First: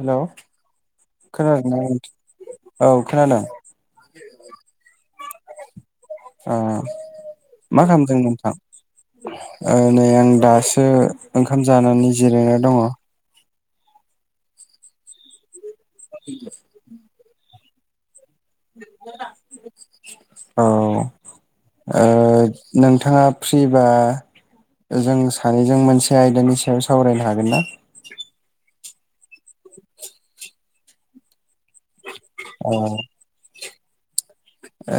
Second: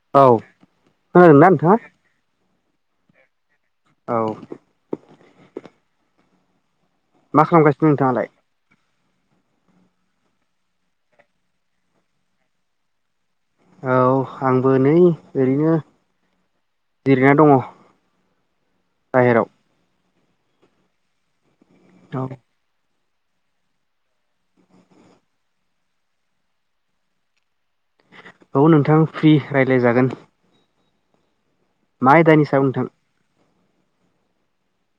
Hello औ खोनादों ना नोंथांङा? खोनादोंना नोंथां औ खोनादों। [unintelligible] ओ। मा खालामगासिनो खालामदों नोंथाङालाय? नोंथां? ओ नै आं दासो ओंखाम जानानै जिरायना दङ। औ आंबो नै ओरैनो उम जिरायना दङ। बाहेराव [unintelligible] औ। ओ औ नों थाङा फ्रिबा ओ जों सानैजों मोनसे आयदानि सायाव सावरायनो हागोन ना? औ नोंथां। फ्रि रायज्लाय जागोन। मा आयदानि सायाव नोंथां?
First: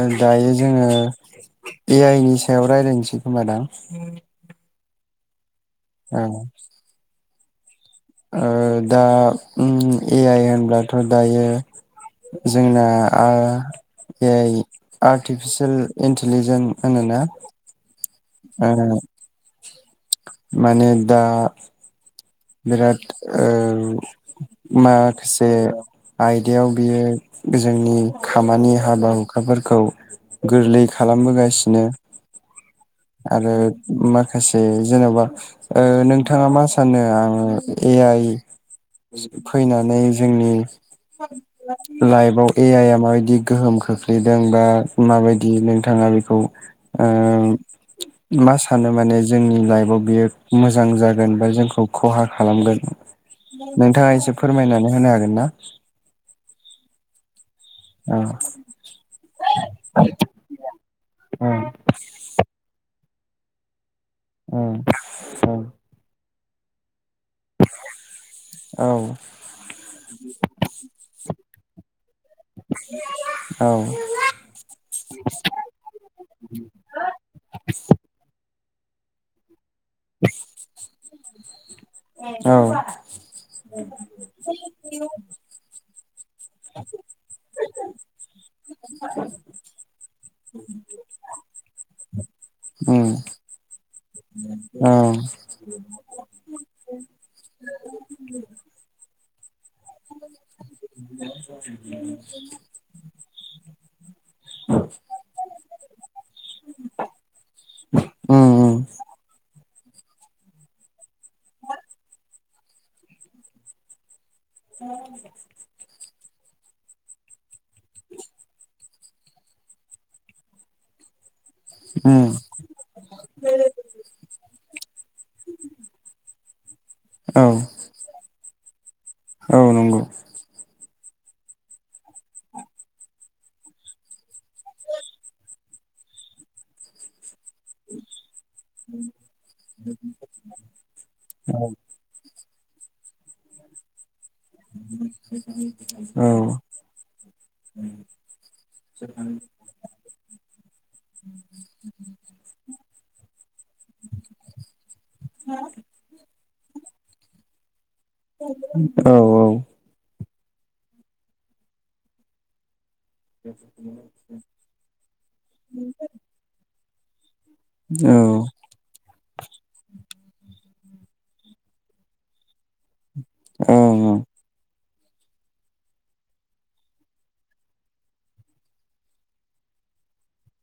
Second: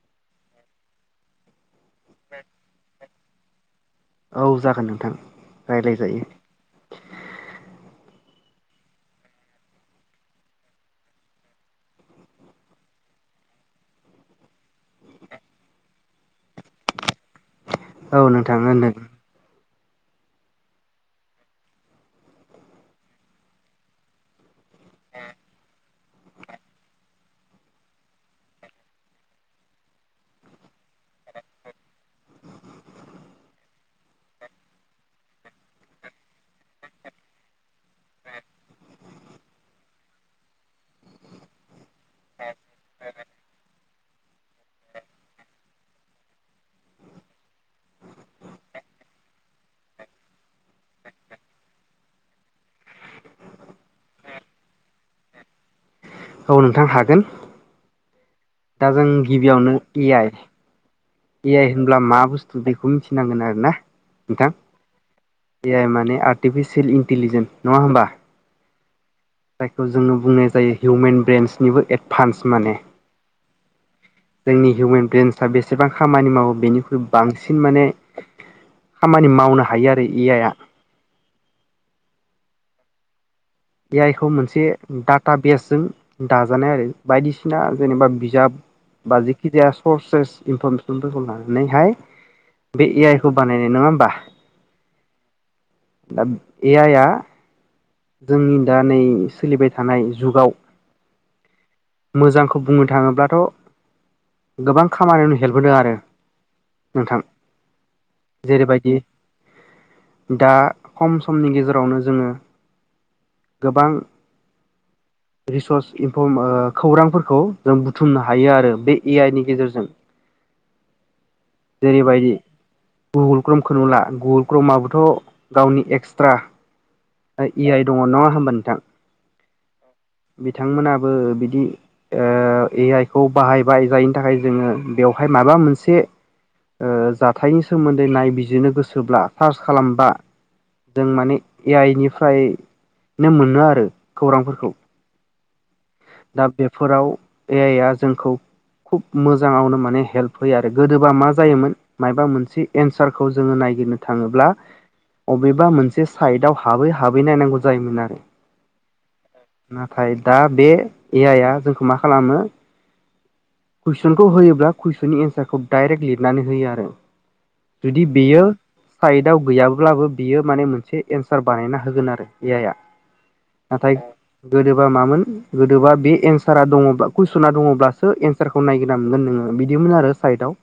ओ दायो जोङो ए आइ नि सायाव रायज्लायनोसै खोमादां? औ जागोन नोंथां। रायज्लायजायो ओं। ओ दा उम ए आइ होनब्लाथ' दायो जोंना आ ए आइ आर्टिफिसियेल इन्टिलिजेन होनोना? औ नोंथां ओ होनदों। माने दा बिराद ओ माखासे आयदायाव बियो जोंनि खामानि हाबा हुखाफोरखौ गोरलै खालामबोगासिनो। आरो माखासे जेन'बा ओ नोंथाङा मा सानो आं ए आइ फैनानै जोंनि लाइफाव ए आइ आ माबायदि गोहोम खो लैदों बा माबायदि नोंथाङा बेखौ ओ मा सानो माने जोंनि लाइफाव बियो मोजां जागोन बा जोंखौ खहा खालामगोन नोंथाङा एसे फोरमायनानै होनो हागोन ना? औ नोंथां हागोन। औ दा जों गिबियावनो ए आइ। औ ए आइ होनब्ला मा बुस्थु बेखौ मिथि नांगोन आरो ना। नोंथां औ औ नंगौ औ ए आइ माने आट टिभिसिलिं टिलिजेेन नङा होमबा? जायखौ जोंनो बुंनाय जायो हिउमेन बेन्स। ख्रुयबो एड फान्स माने जोंनि हउमेन बेन्सा बेस बां खामानि मावो बेनिख्रुइ बांसिन माने खामानि मावनो हायो आरो ए आइया औ ए आइ खौ मोनसे डाटा बेसजों दाजानाय आरो बायदिसिना जेनेबा बिजाब बा जेखि जाया सर्सेस इनफरमेसनफोरखौ लानानैहाय बे ए आइ खौ बानायनाय नङा होमबा दाब ए आइया जोंनि दा नै सोलिबाय थानाय जुगाव मोजांखौ बुंनो थाङोब्लाथ' गोबां खामानियावनो हेल्प होदों आरो नोंथां। जेरै बायदि दा खम समनि गेजेरावनो जोङो गोबां [unintelligible] खम ओ खौरांफोरखौ जों बुथुमनो हायो आरो। बे ए आइ नि गेजेरजों। जेरै बायदि गुगुल क्रमखौ ला गुगुल क्रमाबोथ' गावनि एक्सट्रा ओ इ आइ दङ नङा होम्बा नोंथां? औ नंगौ। बिथांमोना बो बिदि ओ ए आइ खौ बाहायबाय जायनि थाखाय जोङो बेवहाय माबा मोनसे ओ जा थाइनि सोमोन्दै नायबिजिरनो गोसोब्ला सार्च खालामबा जों माने ए आइ निफ्राय नो मोनो आरो खौरांफोरखौ। [unintelligible] दा बेफोराव ए आइ आ जोंखौ खुब मोजाङावनो माने हेल्प होयो आरो। गोदोबा मा जायोमोन मायबा मोनसे एनस सारखौ जोङो नायगिरनो थाङोब्ला अबेबा मोनसे साइदआव हाबै हाबै नायनांगौ जायोमोन ना औ औ दा बे ए आइआ जोंखौ मा खालामो कुइसनखौ होयोब्ला कुइसननि एन्सारखौ डाइरेक्ट लिरनानै होयो आरो जुदि बेयो साइडआव गैयाब्लाबो बियो माने मोनसे एन्सार बानायना होगोन आरो ए आइआ नाथाय गोदो बा मामोन गोदोबा बे एन्सारा दङ कुइसना दङब्लासो एन्सारखौ नायगिरना मोनगोन नोङो बिदिमोन आरो साइडआव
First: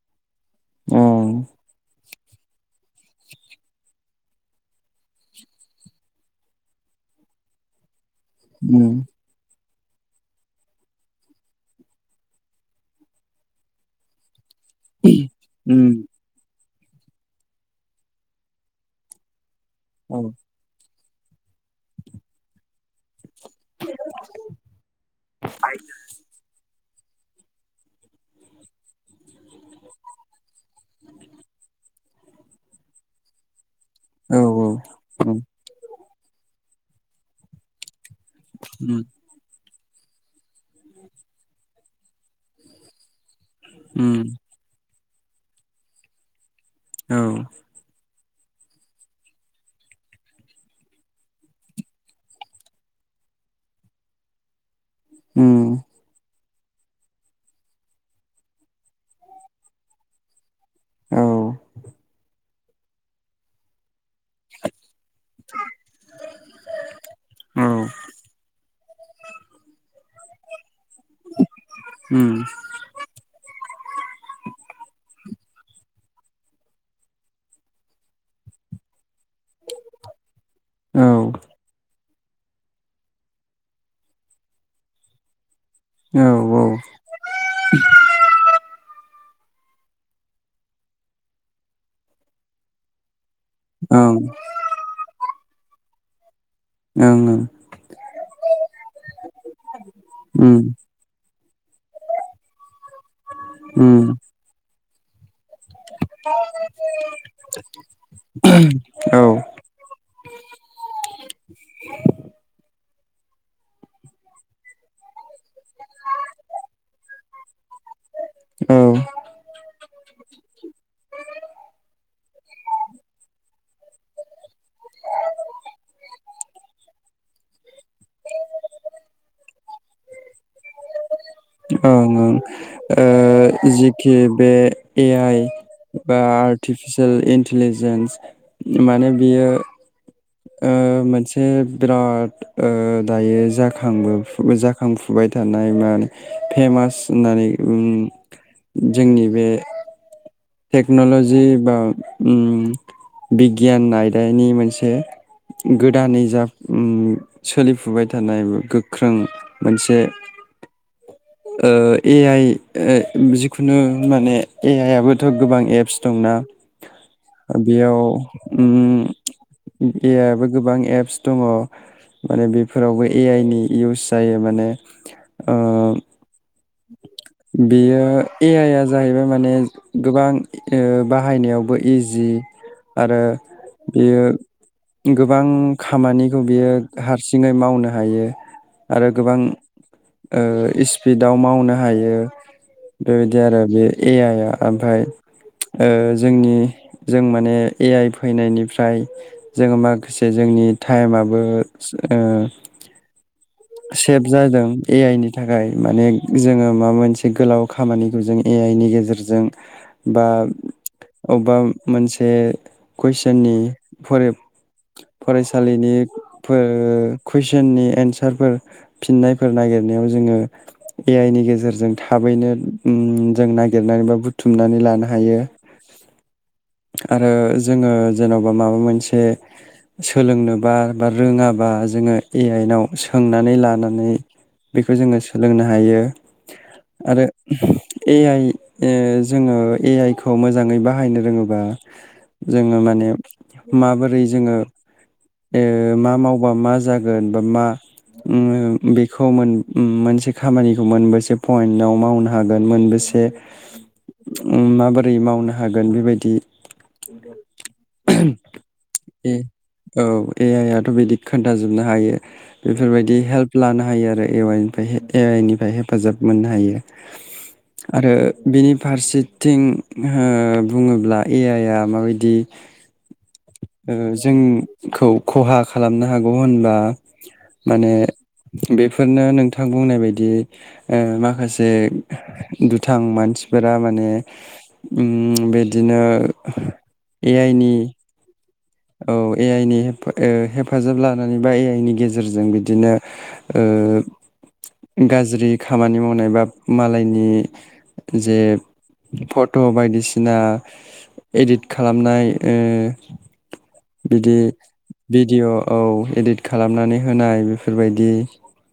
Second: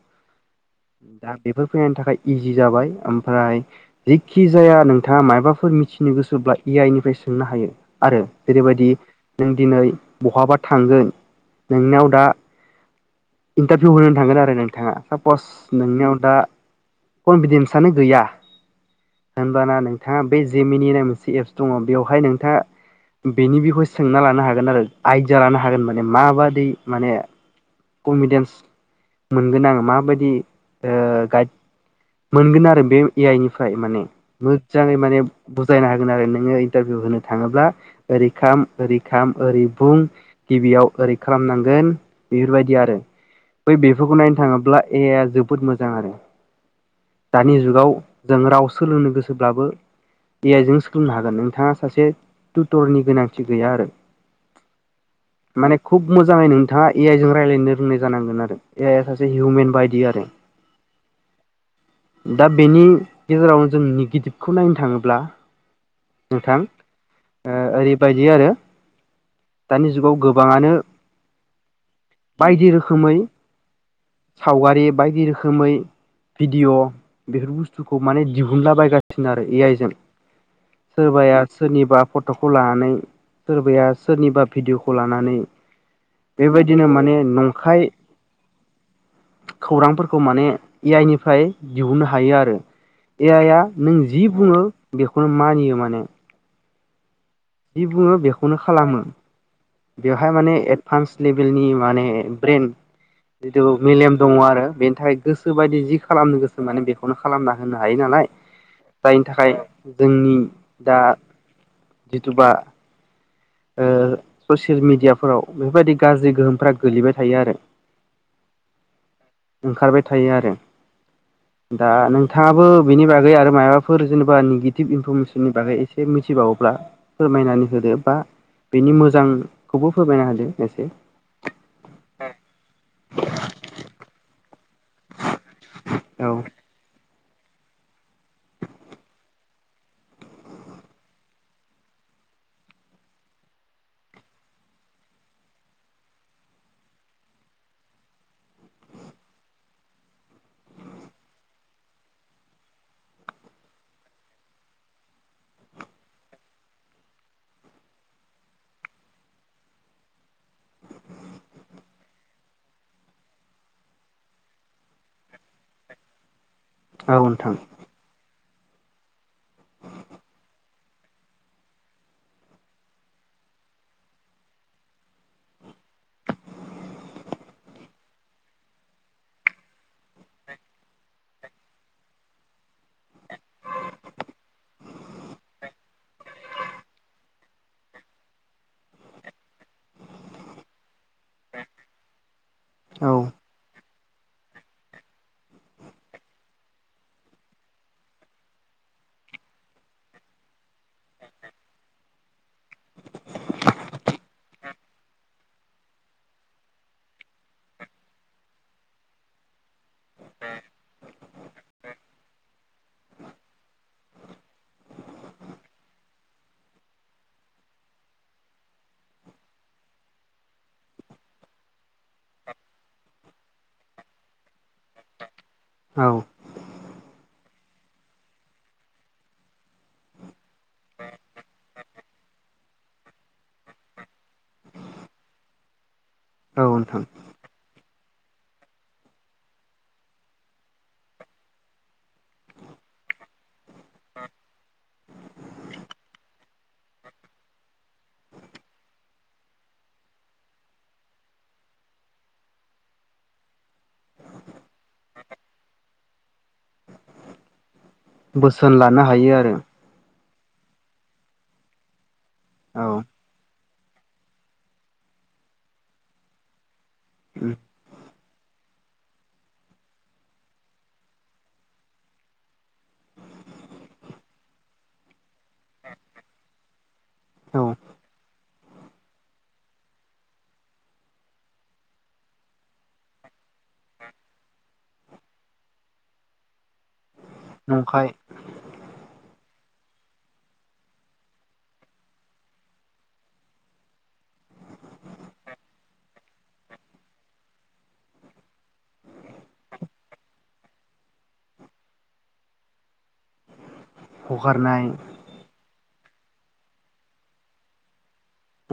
औ दा बेफोर फैनायनि थाखाय इजि जाबाय ओमफ्राय जिखि जाया नोंथाङा मायाबाफोर मिथिनो गोसोब्ला ए आइ निफ्राय सोंनो हायो आरो जेरैबायदि नों दिनै बहाबा थांगोन नोंनाव दा इन्टारभिउ होनो थांगोन आरो नों बिथाङा सापस नोंनियाव दा कनफिदेन्सआनो गैया होमबाना नोंथाङा बे जेमिनि नाम जि एप्स दङ बेवहाय नोंथाङा बेनि बिखय सोंना लानो हागोन आरो आइडिया लानो हागोन माने माबादि माने कनभिदेन्स मोनगोन आं माबायदि ओ गाइड मोनगोन आरो बे ए आइ निफ्राय माने औ मोजाङै माने ओं ओं बुजायना हो आरो नोङो इन्टारभिउ होनो थाङोब्ला ओरै खाम ओरै खाम ओरै बुं गिबियाव ओरै खालामनांगोन बेफोरबायदि आरो बै बेफोरखौ नायनो थाङोब्ला एयाया जोबोद मोजां आरो दानि जुगाव जों राव सोलोंनो गोसोब्लाबो ए आइ जों सोलोंनो हागोन नोंथाङा सासे टुटरनि गोनांथि गैया आरो माने खुब मोजाङै नों बिथाङा ए आइजों रायज्लायनो रोंनाय जानांगोन आरो ए आइ आ सासे हिउमेन बायदि आरो औ दा बेनि गेजेराव जोंनि गिदि खौ नायनो थाङोब्ला नोंथां ओ ओरैबादि आरो दानि जुगाव गोबाङानो बायदि रोखोमै सावगारि बायदि रोखोम रोखोमै भिडिअ बेफोर बुस्थुखौ माने दिहुनलाबायगासिनो आरो एआइजों सोरबाया सोरनिबा फटखौ लानानै सोरबाया सोरनिबा भिडिअखौ लानानै बेबायदिनो माने नंखाय खौरांफोरखौ माने एआइ निफ्राय दिहुननो हायो आरो एआइया नों जि बुङो बेखौनो मानियो माने उम ओं जि बुङो बेखौनो खालामो बेवहाय माने एडभान्स लेबेलनि माने ब्रेन जिथु मेलेम दङ आरो बे [unintelligible] गोसोबायदि जि खालामनो गोसो मे बेखौनो खालामना होनो हायो नालाय जायनि थाखाय जों बा ओ ससे ससियेल मिडियाफोराव बेफोरबायदि गाज्रि गोहोमफोरा गोलैबाय थायो आरो ओं ओंखारबाय थायो आरो दा नोंथाङाबो बेनि बागै आरो माबाफोर जेनेबा निगेटिभ इनफरमेसननि बागै एसे मिथिबावोब्ला फोरमायनानै होदो बा नि मोजांखौबो फोरमायनो हादों ओं ओं ओ जिखि बे ए आइ बा औ आर्टिफिसि सेल इन्टिलिजेन्स माने बियो ओ मोनसे बिराद दायो जाखां जाखांफुबाय थानाय मोन फेमास होननानै ओम जोंनि बे टेक्न'ल'जि बा ओम बिगियान आयदानि मोनसे गोदानै जा उम सोलिफुबाय थानाय गोख्रों मोनसे ओ ए आइ जिखुनु मोन बेयाव ओम ए आइबो औ नोंथां गोबां एप्स दङ माने बेफोरावबो ए आइ नि इउस जायो माने ओ बेयो ए आइआ जाहैबाय माने गोबां बाहायनायावबो इजि आरो बेयो गोबां खामानिखौ बियो हारसिङै मावनो हायो आरो गोबां ओ स्पिड दाउ मावनो हायो औ बेबायदि आरो बे ए आइआ ओमफ्राय जोंनि जों माने ए आइ फैनायनिफ्राय जोङो माखासे जोंनि टाइमाबो सेभ जादों ए आइ नि थाखाय माने जोङो माबा मोनसे गोलाव खामानिखौ जों ए आइ नि गेजेरजों बा अबेबा मोनसे कुइसननि फरे फरायसालिनि कुइसननि एन्सार हासारफोर फिननायफोर नागिरनायाव जोङो ए आइ नि गेजेरजों थाबैनो ओम जों नागिरनानै बा बुथुमनानै लानो हायो औ आरो जोङो जेन'बा माबा मोनसे सोलोंनोबा बा रोङाबा जोङो ए आइआव सोंनानै लानानै बेखौ जोङो सोलोंनो हायो औ नोंथां आरो ए आइ ओ जोङो ए आइ खौ मोजाङै बाहायनो रोङोबा जोङो माने माबोरै जोङो ओ मा मावबा मा जागोन बा मा ओ बेखौ मोनसे खामानिखौ मोनबेसे पइन्टाव मावनो हागोन मोनबेसे ओम माबोरै मावनो हागोन बेबायदि बोसोन लानो हायो ए आरो औ ए आइ आथ' बिदि खोन्थाजोबनो हायो औ बेफोरबायदि हेल्प लानो हायो आरो ए आइ निफ्राय ए आइ निफ्राय हेफाजाब मोननो हायो आरो बिनि फारसेथिं अ बुङोब्ला ए आइ आ माबायदि ओ जोंखौ खहा खालामनो हागौ होनबा औ माने बेफोरनो नोंथां बुंनाय बायदि आ माखासे दुथां मानसिफोरा माने ओम बिदिनो ए आइ नि नंखाय औ ए आइ नि हेफाजाब लानानै बा ए आइ नि गेजेरजों बिदिनो ओ गाज्रि खामानि मावनाय बा मालायनि जे फट' बायदिसिना इदित खालामनाय ओ बिदि हगारनाय भिडिअ' औ इदिट खालामनानै होनाय बेफोरबायदि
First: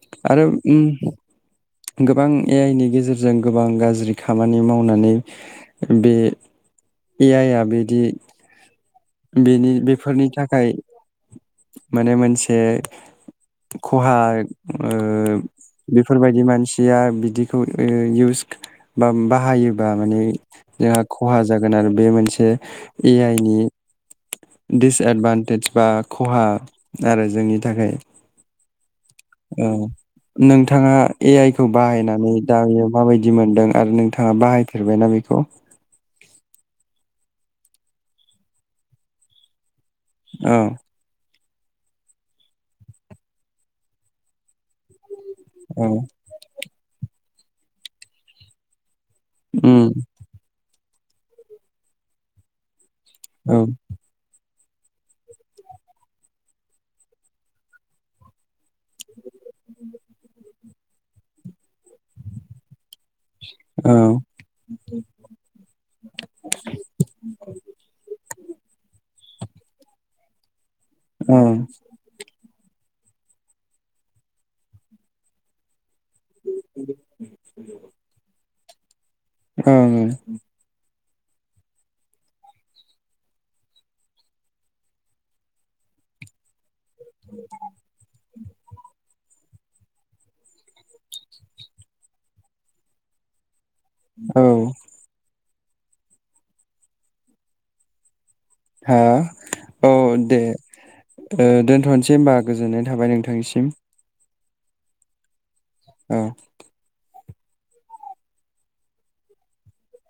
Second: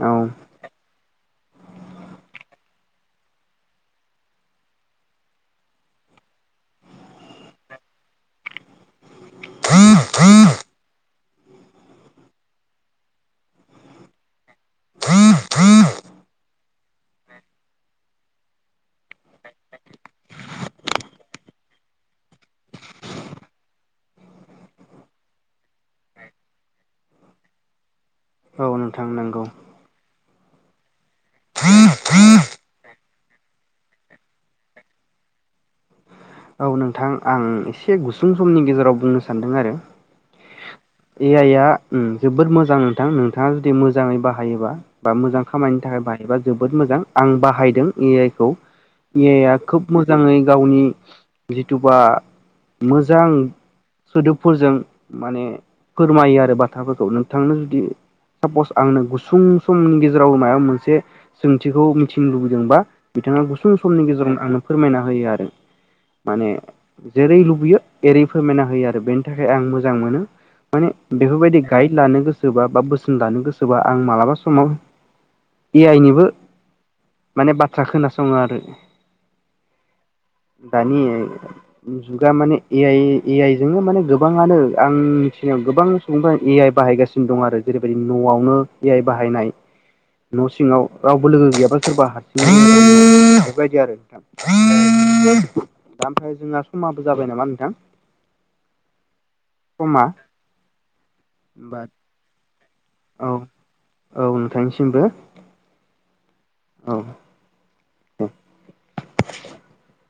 औ आरो उम गोबां ए आइ नि गेजेरजों गोबां गाज्रि खामानि मावनानै बे ए आइ आ बिदि बेनि बेफोरनि थाखाय माने मोनसे खहा ओ बेफोरबायदि मानसिया बिदिखौ ओ इउस बा बाहायोबा माने जोंहा खहा जागोन आरो बे मोनसे ए आइ नि दिसएदभान्टेज बा खहा आरो जोंनि थाखाय औ नोंथां नंगौ औ नोंथाङा ए आइ खौ बाहायनानै दायो माबायदि मोनदों आरो नोंथाङा बाहायफेरबायना बेखौ उम एसे गुसुं समनि गेजेराव बुंनो सान्दों आरो औ ए आइ आ ओम जोबोद मोजां नोंथां नोंथाङा जुदि मोजाङै बाहायोबा बा मोजां खामानिनि औ थाखाय बाहायबा जोब- जोबोद मोजां आं बाहायदों ए आइ खौ ए आइ आ उम खोब मोजाङै गावनि जिथु बा मोजां औ सोदोब फोरजों माने फोरमायो आरो बाथ्राफोरखौ नोंथांनो जुदि सापस आंनो गुसुं समनि गेजेराव माबा मोनसे सोंथिखौ मिथिनो लुबैदोंबा बिथाङा गुसुं समनि ओं गेजेराव आंनो फोरमायना होयो आरो माने जेरै लुबैयोै एरै ओइ फोरमायना होयो आरो बेनि थाखाय आं मोजां मोनो माने बेफोरबायदि गाइड लानो गोसो गोसोबा बा बोसोन लानो गोसोबा आं मालाबा समाव ए आइ निबो माने बाथ्रा खोनासङो आरो ओं [unintelligible] जुगा माने ए आइ ए आइ जोंनो माने गोबाङानो आं मिथिनायाव गोबां सुबुंफोरा ए आइ बाहायगासिनो दं आरो जेरैबायदि न'आव ए आइ बाहायनाय न' सिङाव रावबो लोगो गैयाबा सोरबा हारसिं [unintelligible] बेबायदि आरो औ नोंथां दा ओमफ्राय जोंना समाबो जाबाय नामा नोंथां हा औ समा दे ओ होमबा दोनथ'नोसै होमबा गोजोननाय थाबाय नोंथांनिसिम थांसिमबो औ [unintelligible] [unintelligible]